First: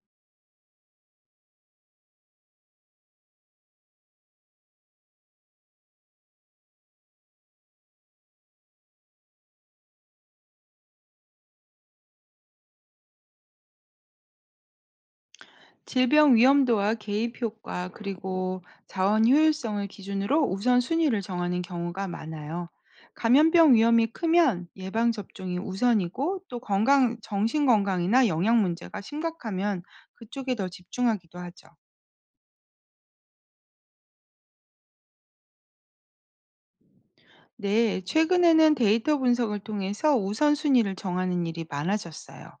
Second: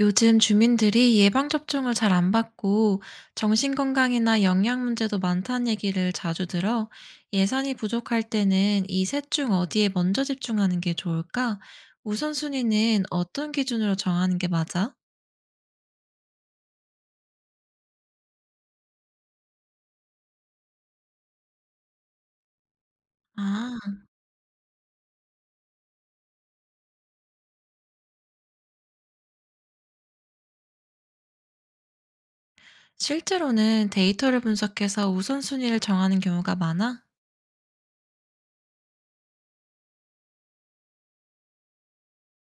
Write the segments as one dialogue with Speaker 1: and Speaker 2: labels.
Speaker 1: 요즘 주민들이 예방접종을 잘 안 받고 정신건강이나 영양 문제도 많다는 얘기를 자주 들어. 예산이 부족할 때는 이 셋 중 어디에 먼저 집중하는 게 좋을까? 우선순위는 어떤 기준으로 정하는 게 맞아?
Speaker 2: 질병 위험도와 개입 효과 그리고 자원 효율성을 기준으로 우선순위를 정하는 경우가 많아요. 감염병
Speaker 1: 아,
Speaker 2: 위험이 크면 예방 접종이 우선이고 또 건강 정신 건강이나 영양 문제가 심각하면 그쪽에 더 집중하기도 하죠.
Speaker 1: 실제로는 데이터를 분석해서 우선순위를 정하는 경우가 많아?
Speaker 2: 네, 최근에는 데이터 분석을 통해서 우선순위를 정하는 일이 많아졌어요.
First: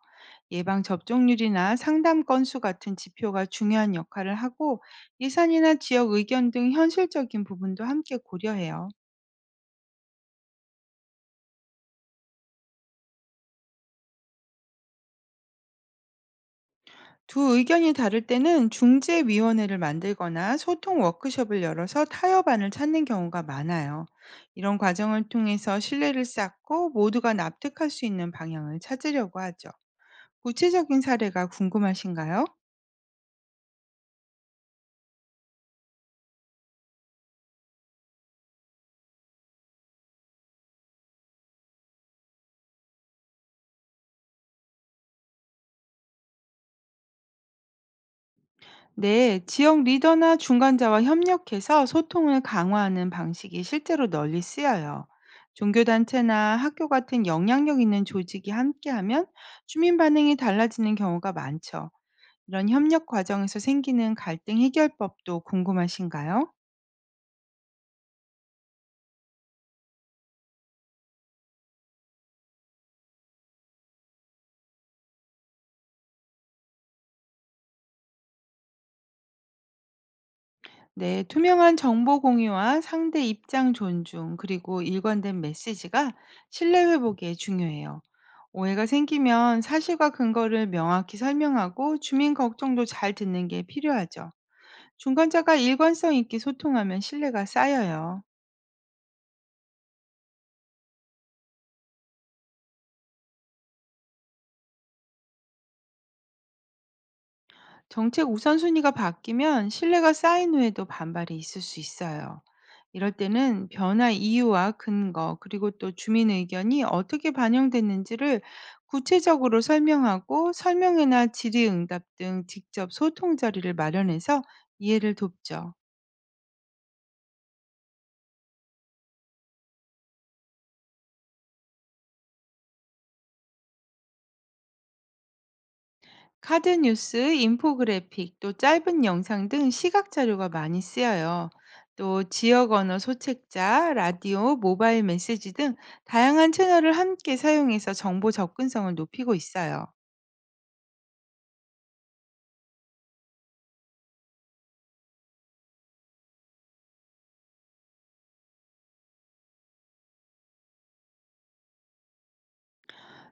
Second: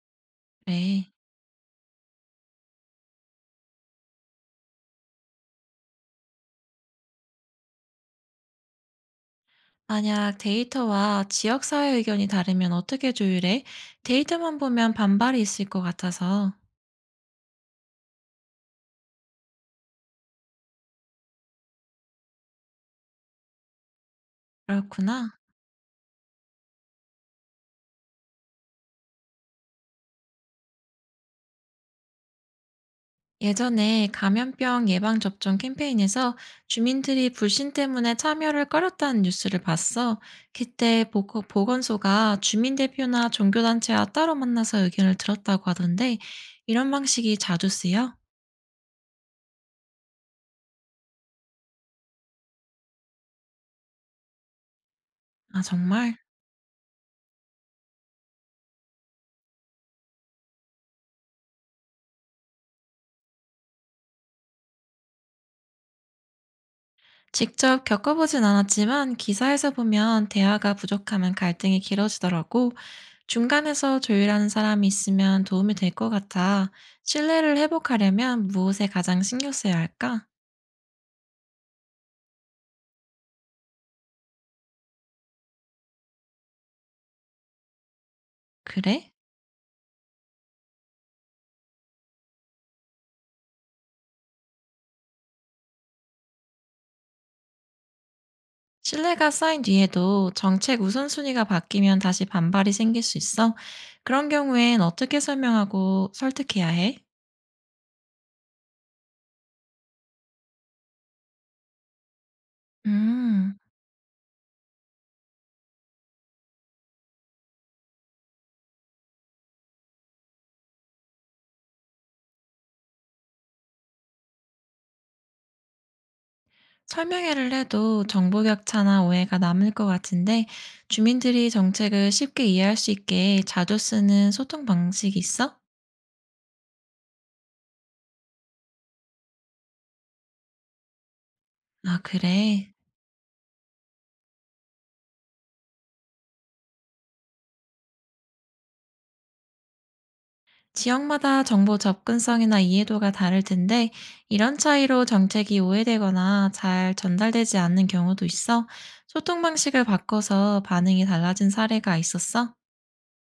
Speaker 2: 예방
Speaker 1: 그래.
Speaker 2: 접종률이나 상담 건수 같은 지표가 중요한 역할을 하고 예산이나 지역 의견 등 현실적인 부분도 함께 고려해요.
Speaker 1: 만약 데이터와 지역사회 의견이 다르면 어떻게 조율해? 데이터만 보면 반발이 있을 것 같아서.
Speaker 2: 두 의견이 다를 때는 중재위원회를 만들거나 소통 워크숍을 열어서 타협안을 찾는 경우가 많아요. 이런 과정을
Speaker 1: 그렇구나.
Speaker 2: 통해서 신뢰를 쌓고 모두가 납득할 수 있는 방향을 찾으려고 하죠. 구체적인 사례가 궁금하신가요?
Speaker 1: 예전에 감염병 예방접종 캠페인에서 주민들이 불신 때문에 참여를 꺼렸다는 뉴스를 봤어. 그때 보건소가 주민대표나 종교단체와 따로 만나서 의견을 들었다고 하던데 이런 방식이 자주 쓰여?
Speaker 2: 네, 지역 리더나 중간자와 협력해서 소통을 강화하는 방식이 실제로 널리 쓰여요.
Speaker 1: 아, 정말?
Speaker 2: 종교단체나 학교 같은 영향력 있는 조직이 함께하면 주민 반응이 달라지는 경우가 많죠. 이런 협력 과정에서 생기는 갈등 해결법도 궁금하신가요?
Speaker 1: 직접 겪어보진 않았지만 기사에서 보면 대화가 부족하면 갈등이 길어지더라고. 중간에서 조율하는 사람이 있으면 도움이 될 것 같아. 신뢰를 회복하려면 무엇에 가장 신경 써야 할까?
Speaker 2: 네, 투명한 정보 공유와 상대 입장 존중, 그리고 일관된 메시지가 신뢰 회복에 중요해요. 오해가
Speaker 1: 그래?
Speaker 2: 생기면 사실과 근거를 명확히 설명하고 주민 걱정도 잘 듣는 게 필요하죠. 중간자가 일관성 있게 소통하면 신뢰가 쌓여요.
Speaker 1: 신뢰가 쌓인 뒤에도 정책 우선순위가 바뀌면 다시 반발이 생길 수 있어. 그런 경우엔 어떻게 설명하고 설득해야 해?
Speaker 2: 정책 우선순위가 바뀌면 신뢰가 쌓인 후에도 반발이 있을 수 있어요. 이럴
Speaker 1: 음,
Speaker 2: 때는 변화 이유와 근거, 그리고 또 주민 의견이 어떻게 반영됐는지를 구체적으로 설명하고 설명회나 질의응답 등 직접 소통 자리를 마련해서 이해를 돕죠.
Speaker 1: 설명회를 해도 정보 격차나 오해가 남을 것 같은데 주민들이 정책을 쉽게 이해할 수 있게 자주 쓰는 소통 방식이 있어?
Speaker 2: 카드 뉴스, 인포그래픽, 또 짧은 영상 등 시각 자료가 많이 쓰여요.
Speaker 1: 아,
Speaker 2: 또
Speaker 1: 그래.
Speaker 2: 지역 언어 소책자, 라디오, 모바일 메시지 등 다양한 채널을 함께 사용해서 정보 접근성을 높이고 있어요.
Speaker 1: 지역마다 정보 접근성이나 이해도가 다를 텐데 이런 차이로 정책이 오해되거나 잘 전달되지 않는 경우도 있어. 소통 방식을 바꿔서 반응이 달라진 사례가 있었어?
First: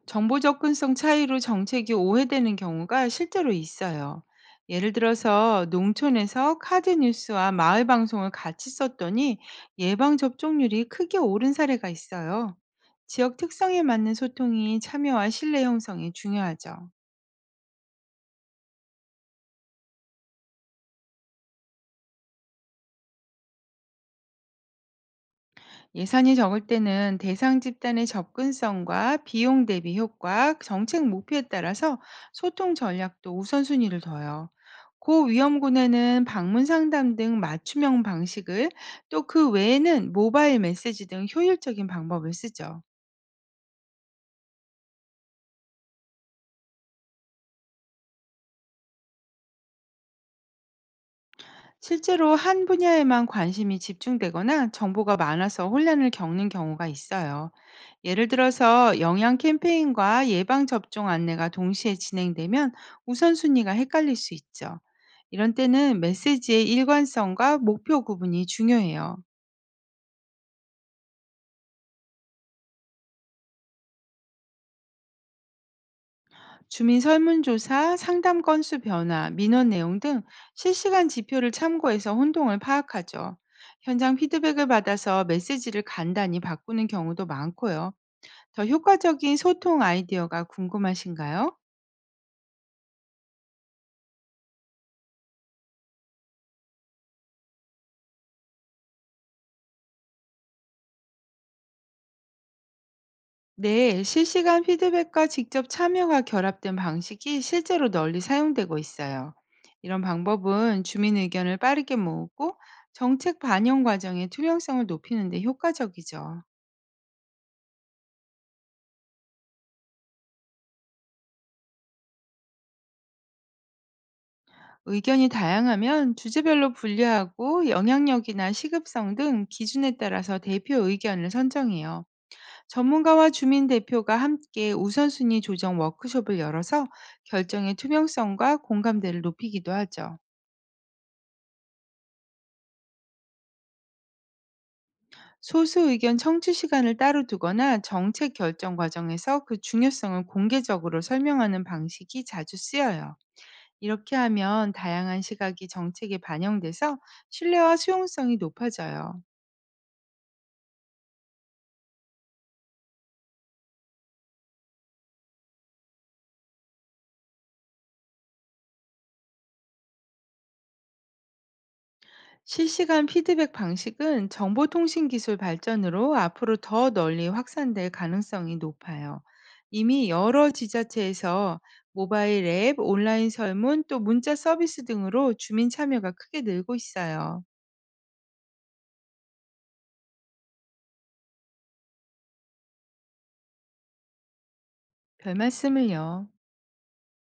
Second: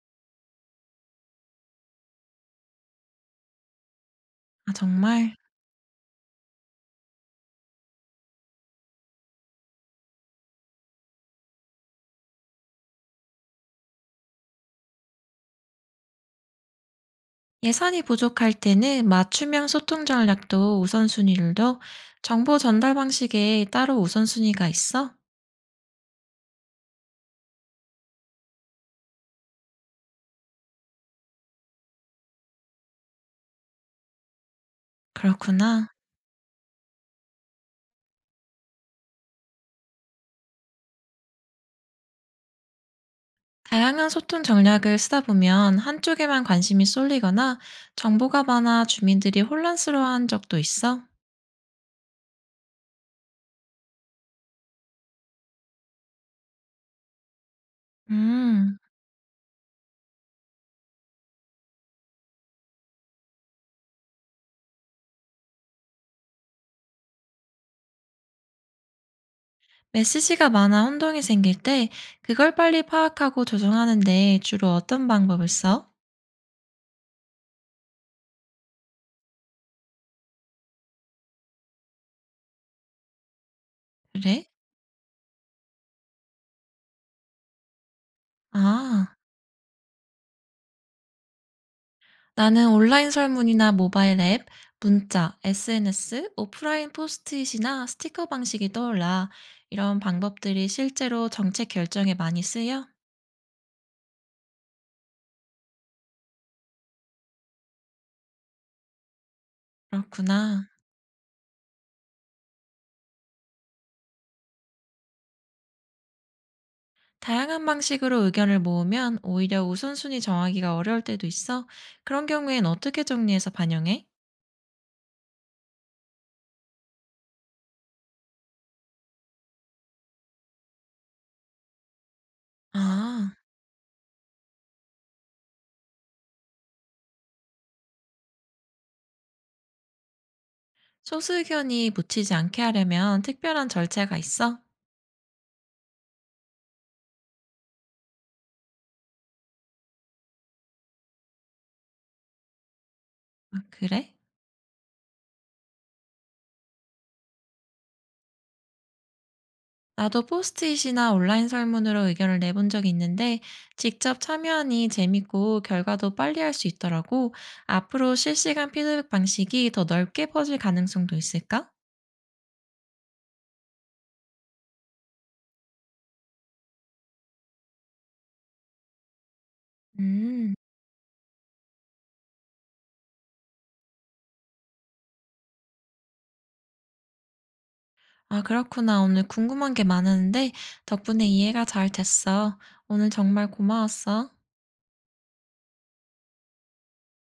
Speaker 2: 정보 접근성 차이로 정책이 오해되는 경우가 실제로 있어요.
Speaker 1: 아,
Speaker 2: 예를
Speaker 1: 정말?
Speaker 2: 들어서 농촌에서 카드 뉴스와 마을 방송을 같이 썼더니 예방 접종률이 크게 오른 사례가 있어요. 지역 특성에 맞는 소통이 참여와 신뢰 형성에 중요하죠.
Speaker 1: 예산이 부족할 때는 맞춤형 소통 전략도 우선순위를 둬. 정보 전달 방식에 따로 우선순위가 있어?
Speaker 2: 예산이 적을 때는 대상 집단의 접근성과 비용 대비 효과, 정책 목표에 따라서 소통 전략도 우선순위를 둬요.
Speaker 1: 그렇구나.
Speaker 2: 고위험군에는 방문 상담 등 맞춤형 방식을, 또 그 외에는 모바일 메시지 등 효율적인 방법을 쓰죠.
Speaker 1: 다양한 소통 전략을 쓰다 보면 한쪽에만 관심이 쏠리거나 정보가 많아 주민들이 혼란스러워한 적도 있어?
Speaker 2: 실제로 한 분야에만 관심이 집중되거나 정보가 많아서 혼란을 겪는 경우가 있어요. 예를
Speaker 1: 음,
Speaker 2: 들어서 영양 캠페인과 예방접종 안내가 동시에 진행되면 우선순위가 헷갈릴 수 있죠. 이런 때는 메시지의 일관성과 목표 구분이 중요해요.
Speaker 1: 메시지가 많아 혼동이 생길 때 그걸 빨리 파악하고 조정하는데 주로 어떤 방법을 써?
Speaker 2: 주민 설문조사, 상담 건수 변화, 민원 내용 등 실시간 지표를 참고해서 혼동을 파악하죠. 현장
Speaker 1: 그래?
Speaker 2: 피드백을 받아서 메시지를 간단히 바꾸는 경우도 많고요. 더
Speaker 1: 아,
Speaker 2: 효과적인 소통 아이디어가 궁금하신가요?
Speaker 1: 나는 온라인 설문이나 모바일 앱, 문자, SNS, 오프라인 포스트잇이나 스티커 방식이 떠올라. 이런 방법들이 실제로 정책 결정에 많이 쓰여?
Speaker 2: 네, 실시간 피드백과 직접 참여가 결합된 방식이 실제로 널리 사용되고 있어요. 이런
Speaker 1: 그렇구나.
Speaker 2: 방법은 주민 의견을 빠르게 모으고 정책 반영 과정의 투명성을 높이는 데 효과적이죠.
Speaker 1: 다양한 방식으로 의견을 모으면 오히려 우선순위 정하기가 어려울 때도 있어. 그런 경우엔 어떻게 정리해서 반영해?
Speaker 2: 의견이 다양하면 주제별로 분류하고 영향력이나 시급성 등 기준에 따라서 대표 의견을 선정해요. 전문가와
Speaker 1: 아.
Speaker 2: 주민 대표가 함께 우선순위 조정 워크숍을 열어서 결정의 투명성과 공감대를 높이기도 하죠.
Speaker 1: 소수견이 묻히지 않게 하려면 특별한 절차가 있어?
Speaker 2: 소수 의견 청취 시간을 따로 두거나 정책 결정 과정에서 그 중요성을 공개적으로 설명하는 방식이 자주 쓰여요.
Speaker 1: 아, 그래?
Speaker 2: 이렇게 하면 다양한 시각이 정책에 반영돼서 신뢰와 수용성이 높아져요.
Speaker 1: 나도 포스트잇이나 온라인 설문으로 의견을 내본 적이 있는데 직접 참여하니 재밌고 결과도 빨리 할 수 있더라고. 앞으로 실시간 피드백 방식이 더 넓게 퍼질 가능성도 있을까?
Speaker 2: 실시간 피드백 방식은 정보통신 기술 발전으로 앞으로 더 널리 확산될 가능성이 높아요. 이미 여러
Speaker 1: 음,
Speaker 2: 지자체에서 모바일 앱, 온라인 설문, 또 문자 서비스 등으로 주민 참여가 크게 늘고 있어요.
Speaker 1: 아, 그렇구나. 오늘 궁금한 게 많았는데 덕분에 이해가 잘 됐어. 오늘 정말 고마웠어.
Speaker 2: 별 말씀을요.